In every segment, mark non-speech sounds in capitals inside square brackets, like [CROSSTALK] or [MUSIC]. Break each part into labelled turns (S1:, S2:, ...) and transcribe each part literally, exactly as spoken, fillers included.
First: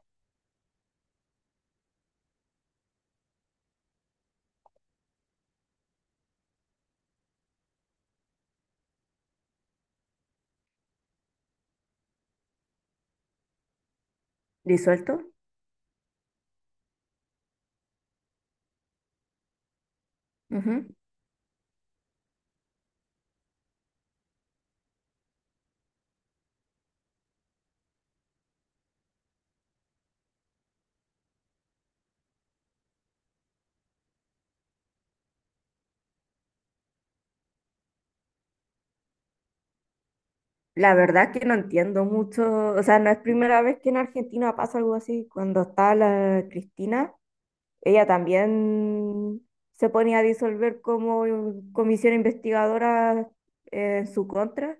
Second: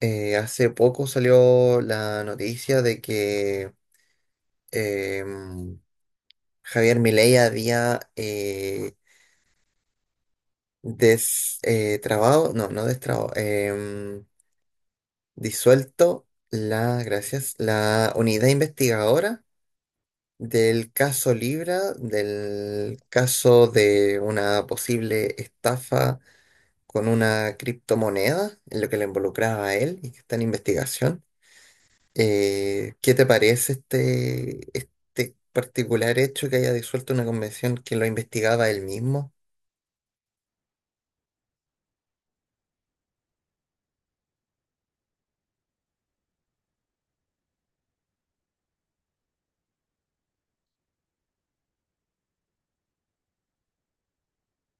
S1: Eh, hace poco salió la noticia de que em, Javier Milei había eh, des- eh, trabado, no, no destrabado, em,
S2: Disuelto.
S1: disuelto la, gracias, la unidad investigadora
S2: Ujú.
S1: del caso Libra, del caso de una posible estafa con una criptomoneda, en lo que le involucraba a él y que está en investigación. Eh, ¿qué te parece este, este particular hecho que haya disuelto una convención que lo investigaba él mismo,
S2: La verdad que no entiendo mucho, o sea, no es primera vez que en Argentina pasa algo así. Cuando estaba la Cristina, ella también se ponía a disolver como comisión investigadora eh, en su contra.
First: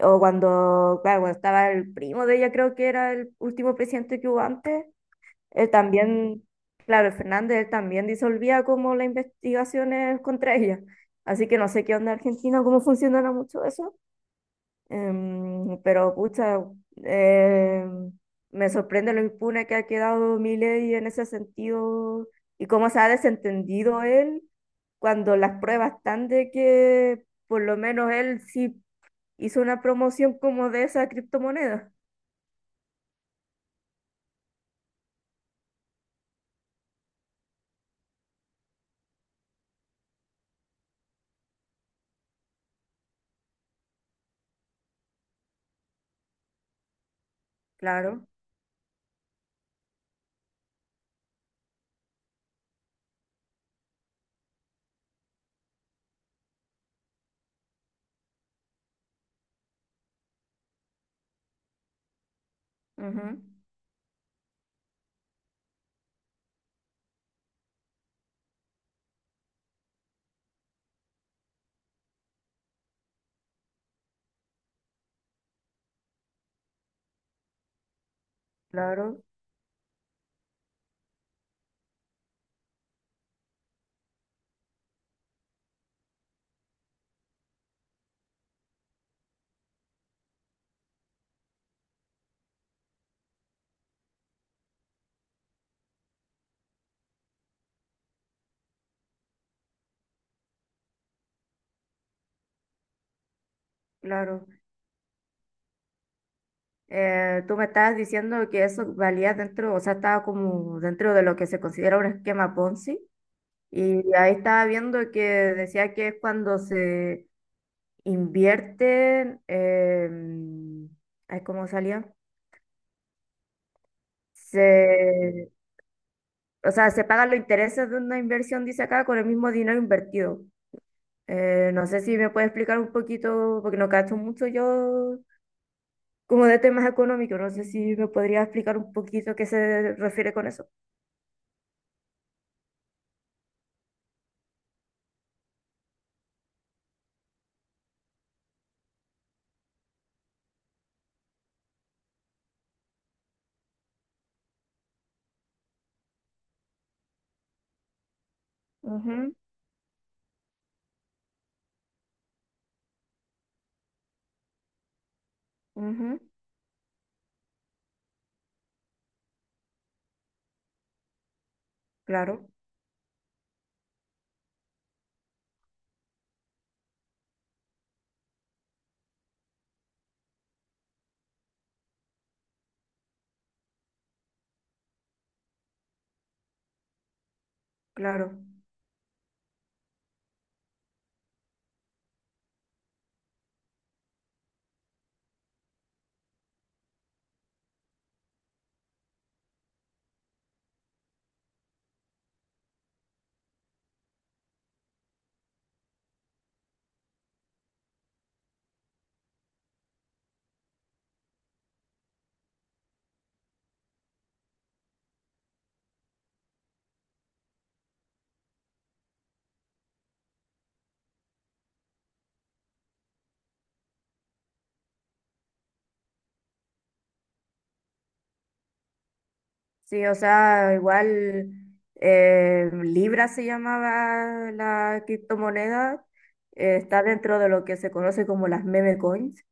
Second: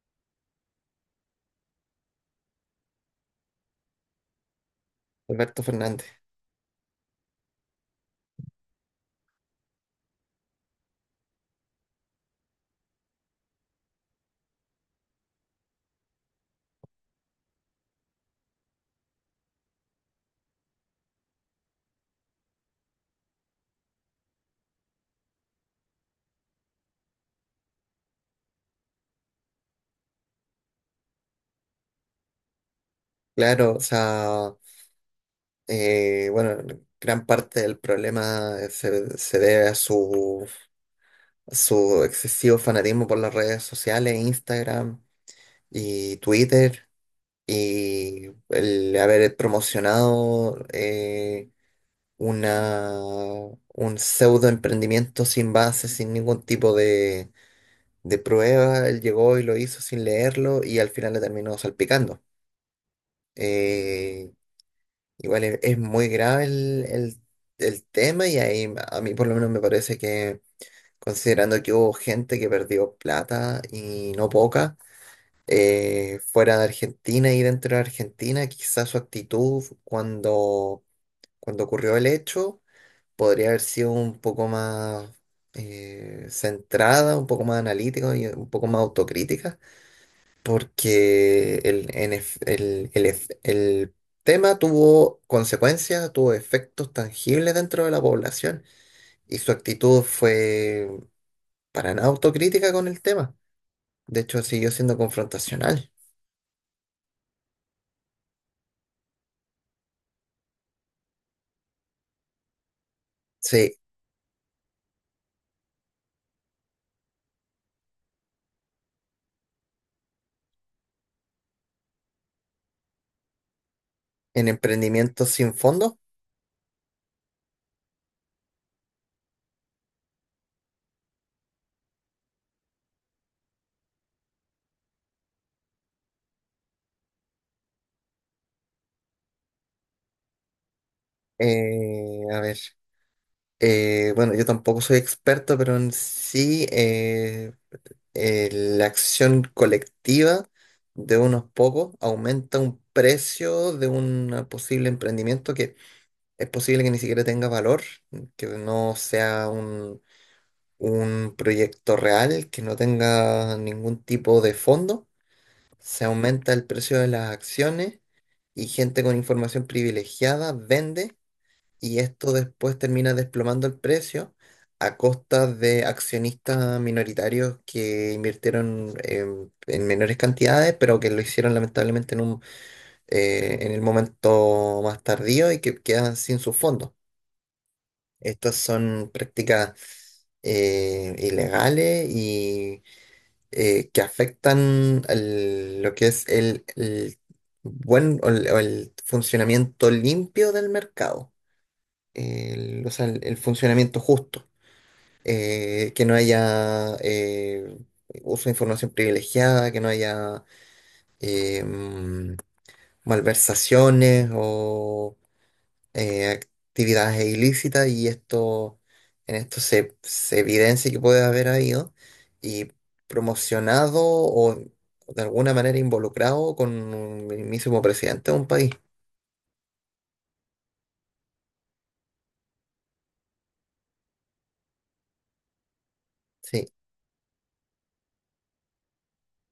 S2: O cuando, claro, cuando estaba el primo de ella, creo que era el último presidente que hubo antes,
S1: Alberto
S2: él
S1: Fernández?
S2: también, claro, el Fernández, él también disolvía como las investigaciones contra ella. Así que no sé qué onda en Argentina, cómo funcionará mucho eso. Em, pero pucha, eh, me sorprende lo impune que ha quedado Milei en ese sentido y cómo se ha desentendido él cuando las pruebas están de que por lo menos él sí hizo una promoción como de esa criptomoneda.
S1: Claro, o sea, eh, bueno, gran parte del problema se, se debe a su, a su excesivo fanatismo por las redes sociales, Instagram y Twitter,
S2: Claro,
S1: y el haber promocionado eh, una, un pseudo emprendimiento sin base, sin ningún tipo de de prueba, él llegó y lo hizo sin leerlo y al final le terminó salpicando.
S2: ujú,
S1: Eh, igual es, es muy grave el, el- el tema y ahí a mí por lo menos me parece que considerando que hubo gente que perdió plata y no poca, eh, fuera de Argentina y dentro de Argentina, quizás su
S2: claro,
S1: actitud cuando, cuando ocurrió el hecho podría haber sido un poco más eh, centrada, un poco más analítica y un poco más autocrítica porque el, N F el, el ef- el tema tuvo consecuencias, tuvo efectos tangibles dentro de la población y su actitud fue para nada autocrítica con el tema. De hecho,
S2: claro.
S1: siguió siendo confrontacional.
S2: Eh, tú me estabas diciendo que eso valía dentro, o sea, estaba como dentro de lo que se considera un esquema Ponzi.
S1: Sí,
S2: Y ahí estaba viendo que decía que es cuando se invierten, em, ay, ¿cómo salió?
S1: en emprendimientos
S2: Se,
S1: sin fondo.
S2: o sea, se pagan los intereses de una inversión, dice acá, con el mismo dinero invertido. Eh, no sé si me puede explicar un poquito, porque no cacho mucho yo como de temas económicos, no sé si me podría explicar un poquito qué se refiere con eso.
S1: eh, a ver, eh, bueno, yo tampoco soy experto, pero en sí eh, eh, la acción colectiva de unos pocos aumenta un precio de un posible emprendimiento que es posible que ni siquiera tenga valor, que no
S2: Ujú,
S1: sea un, un proyecto real, que no tenga ningún tipo de fondo. Se
S2: ujú,
S1: aumenta el precio de las acciones y gente con información privilegiada vende y esto
S2: claro,
S1: después termina desplomando el precio a costa de accionistas minoritarios que invirtieron eh, en menores cantidades, pero que lo hicieron lamentablemente en un, eh, en el momento más tardío y que quedan sin sus fondos.
S2: claro.
S1: Estas son prácticas eh, ilegales y eh, que afectan al- lo que es el, el buen o el o el funcionamiento limpio del mercado el, o sea, el, el funcionamiento justo. Eh, que no haya eh, uso de información privilegiada, que no haya eh, mm, malversaciones o eh, actividades ilícitas y esto en esto se, se evidencia que puede haber habido y promocionado o de alguna manera involucrado con un mismísimo presidente de un país.
S2: Sí, o sea, igual eh, Libra se llamaba la criptomoneda,
S1: Sí,
S2: eh, está dentro de lo que se conoce como las meme coins.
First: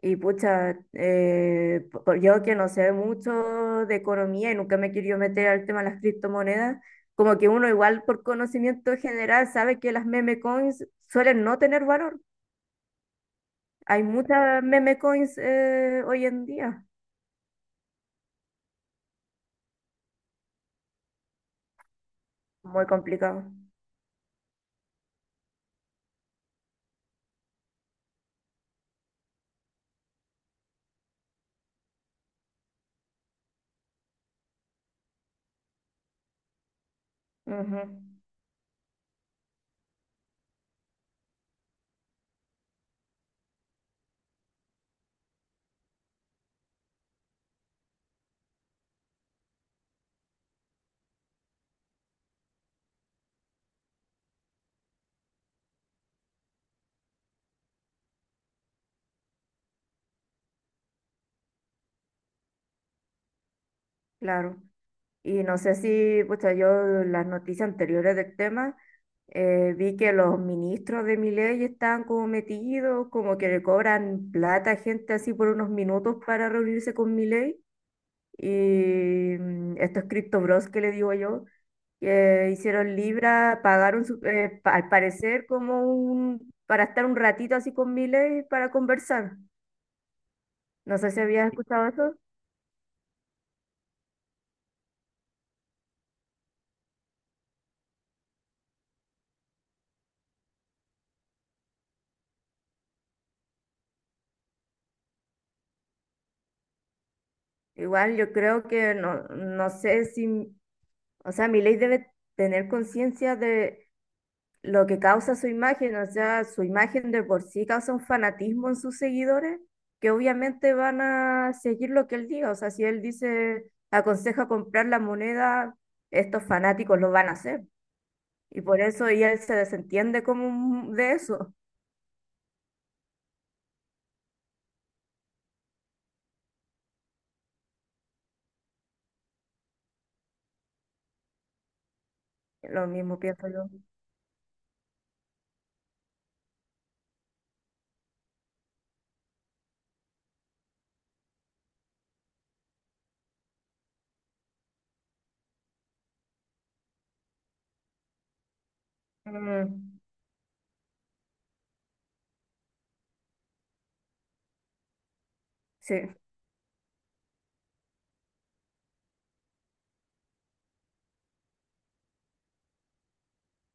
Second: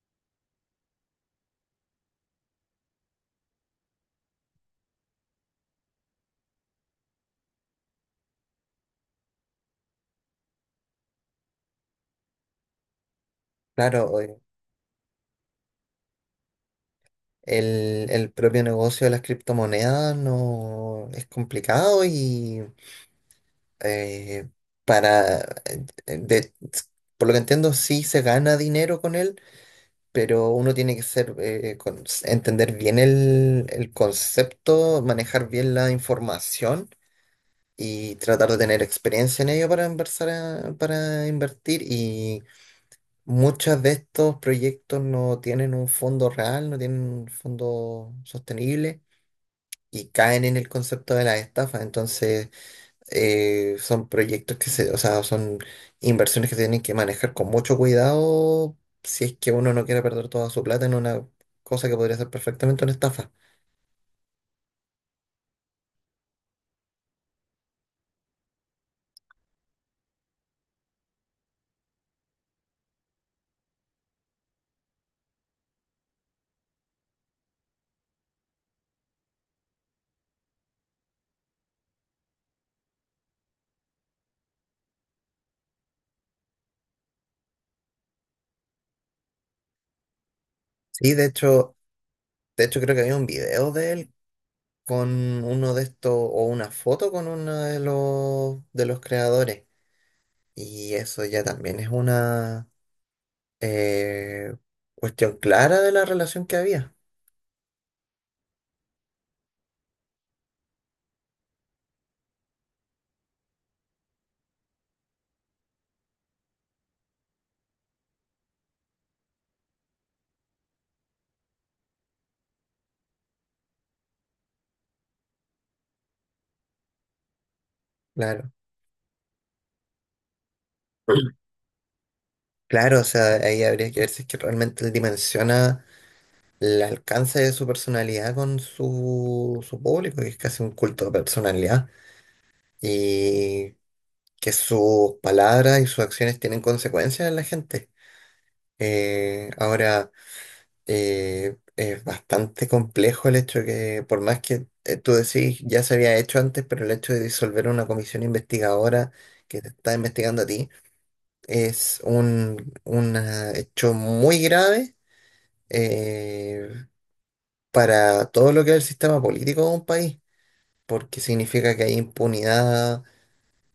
S2: Y pucha, eh, po- po- yo que no sé mucho de economía y nunca me he querido meter al tema de las criptomonedas, como que uno igual por conocimiento general sabe que las meme coins suelen no tener valor. Hay
S1: claro. eh,
S2: muchas meme coins eh, hoy en día.
S1: El, el propio negocio de las criptomonedas no es complicado y
S2: Muy complicado.
S1: eh, para, eh, eh, de- por lo que entiendo, sí se gana dinero con él, pero uno tiene que ser, eh, con- entender bien el, el concepto, manejar bien la información
S2: Ujú,
S1: y tratar de tener experiencia en ello para inversar, a- para invertir. Y muchos de estos proyectos no tienen un fondo real, no tienen un fondo sostenible y caen en el concepto de la estafa. Entonces eh, son proyectos que se, o sea, son inversiones que se tienen que manejar con mucho cuidado si es que uno no quiere perder toda su plata en una cosa que podría ser perfectamente una estafa.
S2: claro. Y no sé si, pues yo las noticias anteriores del tema, eh, vi que los ministros de Milei estaban como metidos, como que le cobran plata a gente así por unos minutos para reunirse con Milei. Y mm, estos cripto bros que le digo yo, que hicieron Libra, pagaron su- eh, pa- al parecer como un, para estar un ratito así con Milei para conversar. No sé
S1: Sí,
S2: si
S1: de
S2: habías
S1: hecho,
S2: escuchado eso.
S1: de hecho creo que había un video de él con uno de estos, o una foto con uno de los de los creadores. Y eso ya también es una eh, cuestión clara de la relación que había.
S2: Igual yo creo que no, no sé si, o sea, mi debe tener conciencia de lo que causa su imagen, o sea, su imagen de por sí causa un fanatismo en sus seguidores, que obviamente van a seguir lo que él diga. O sea, si él dice, aconseja comprar la moneda, estos fanáticos lo van a hacer.
S1: Claro. [CLEARS THROAT]
S2: Y por eso y él se desentiende como un- de eso.
S1: Claro, o sea, ahí habría que ver si es que realmente él dimensiona el alcance de su personalidad con su, su público, que es casi un culto de personalidad,
S2: Lo mismo pienso yo.
S1: y que sus palabras y sus acciones tienen consecuencias en la gente. Eh, ahora, eh, es bastante complejo el hecho de que, por más que eh, tú decís, ya se había hecho antes, pero el hecho de disolver una comisión investigadora que te está
S2: Mm,
S1: investigando a ti es un, un ah, hecho muy grave.
S2: sí.
S1: eh, para todo lo que es el sistema político de un país, porque significa que hay impunidad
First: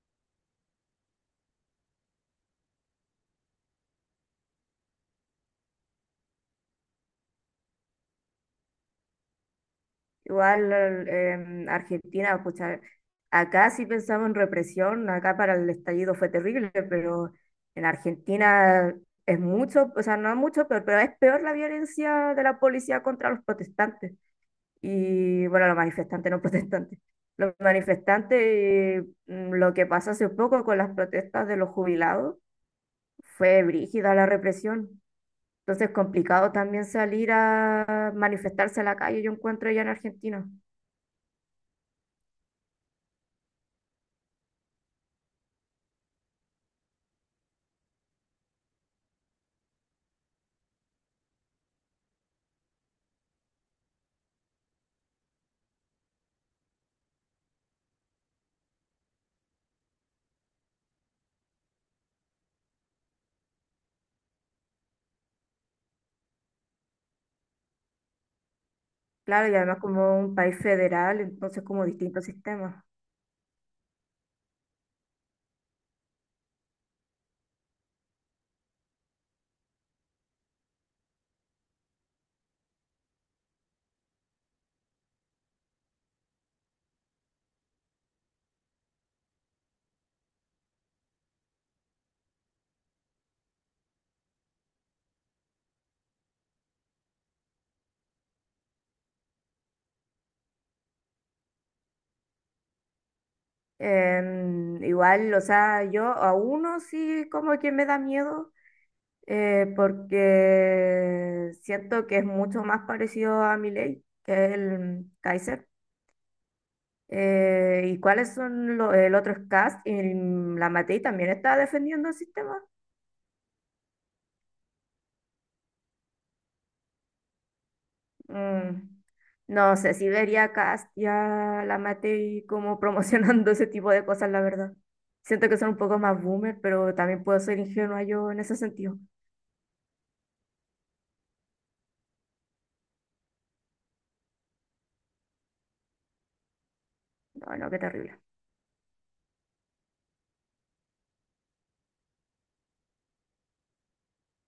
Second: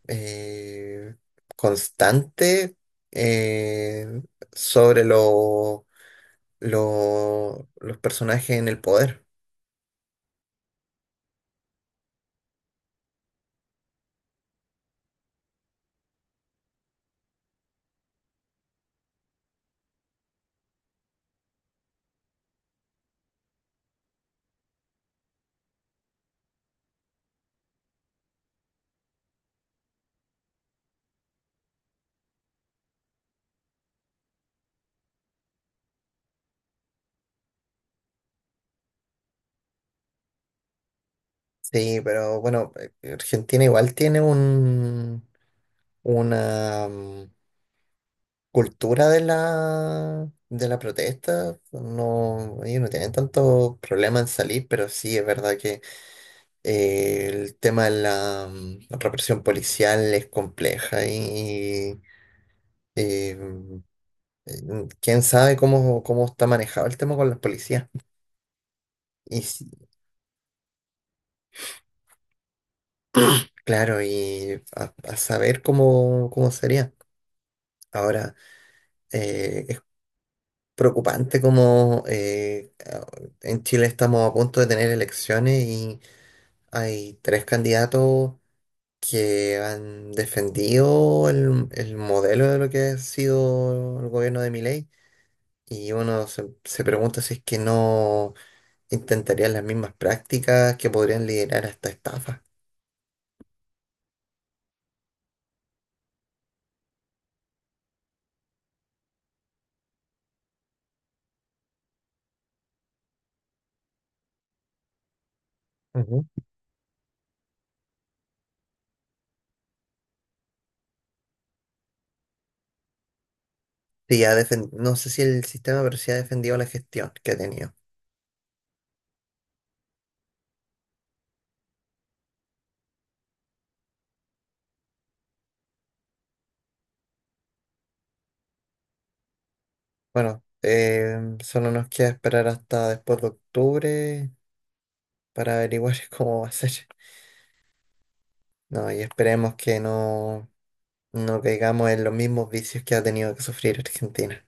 S1: eh, constante eh, sobre lo- lo- los personajes en el poder.
S2: Igual em, Argentina, pucha, acá sí pensamos en represión, acá para el estallido fue terrible, pero en Argentina es mucho, o sea, no mucho, pero, pero es peor la violencia de la policía contra los protestantes y, bueno, los manifestantes, no [LAUGHS] protestantes. Los manifestantes, eh, mm, lo que pasó hace poco con las protestas de los jubilados, fue brígida la represión. Entonces, complicado también salir a manifestarse a la calle, yo encuentro ya en Argentina.
S1: Sí, pero bueno, eh, Argentina igual tiene un, una mm, cultura de la, de la protesta. No, ellos no tienen tanto problema en salir, pero sí es verdad que eh, el tema de la mm, represión policial es compleja y Eh, eh, quién sabe cómo, cómo está manejado el tema con las policías. Y
S2: Claro, y
S1: si-
S2: además como un país federal, entonces como distintos sistemas.
S1: claro, y a, a saber cómo, cómo sería. Ahora, eh, es preocupante como eh, a- en Chile estamos a punto de tener elecciones y hay tres candidatos que han defendido el, el modelo de lo que ha sido el gobierno de Milei. Y uno se, se pregunta si es que no intentarían las mismas prácticas que podrían liderar hasta estafas.
S2: Em, igual, o sea, yo a uno sí como que me da miedo, eh, porque siento que es mucho más parecido a Milei que el Kaiser.
S1: Ujú.
S2: Eh, ¿y cuáles son los, el otro es Kast y la Matei también está defendiendo el sistema?
S1: Sí, ha defen- no sé si el sistema, pero sí ha defendido la gestión que ha tenido.
S2: Mm, no sé, si vería Cast ya la maté y como promocionando [LAUGHS] ese tipo de cosas, la verdad. Siento que son un poco más boomer, pero también puedo ser ingenua yo en ese sentido.
S1: Bueno, eh, solo nos queda esperar hasta después de octubre para averiguar [LAUGHS] cómo va a ser.
S2: No, no, qué terrible.
S1: No, y esperemos que no, no caigamos en los mismos vicios que ha tenido que sufrir Argentina.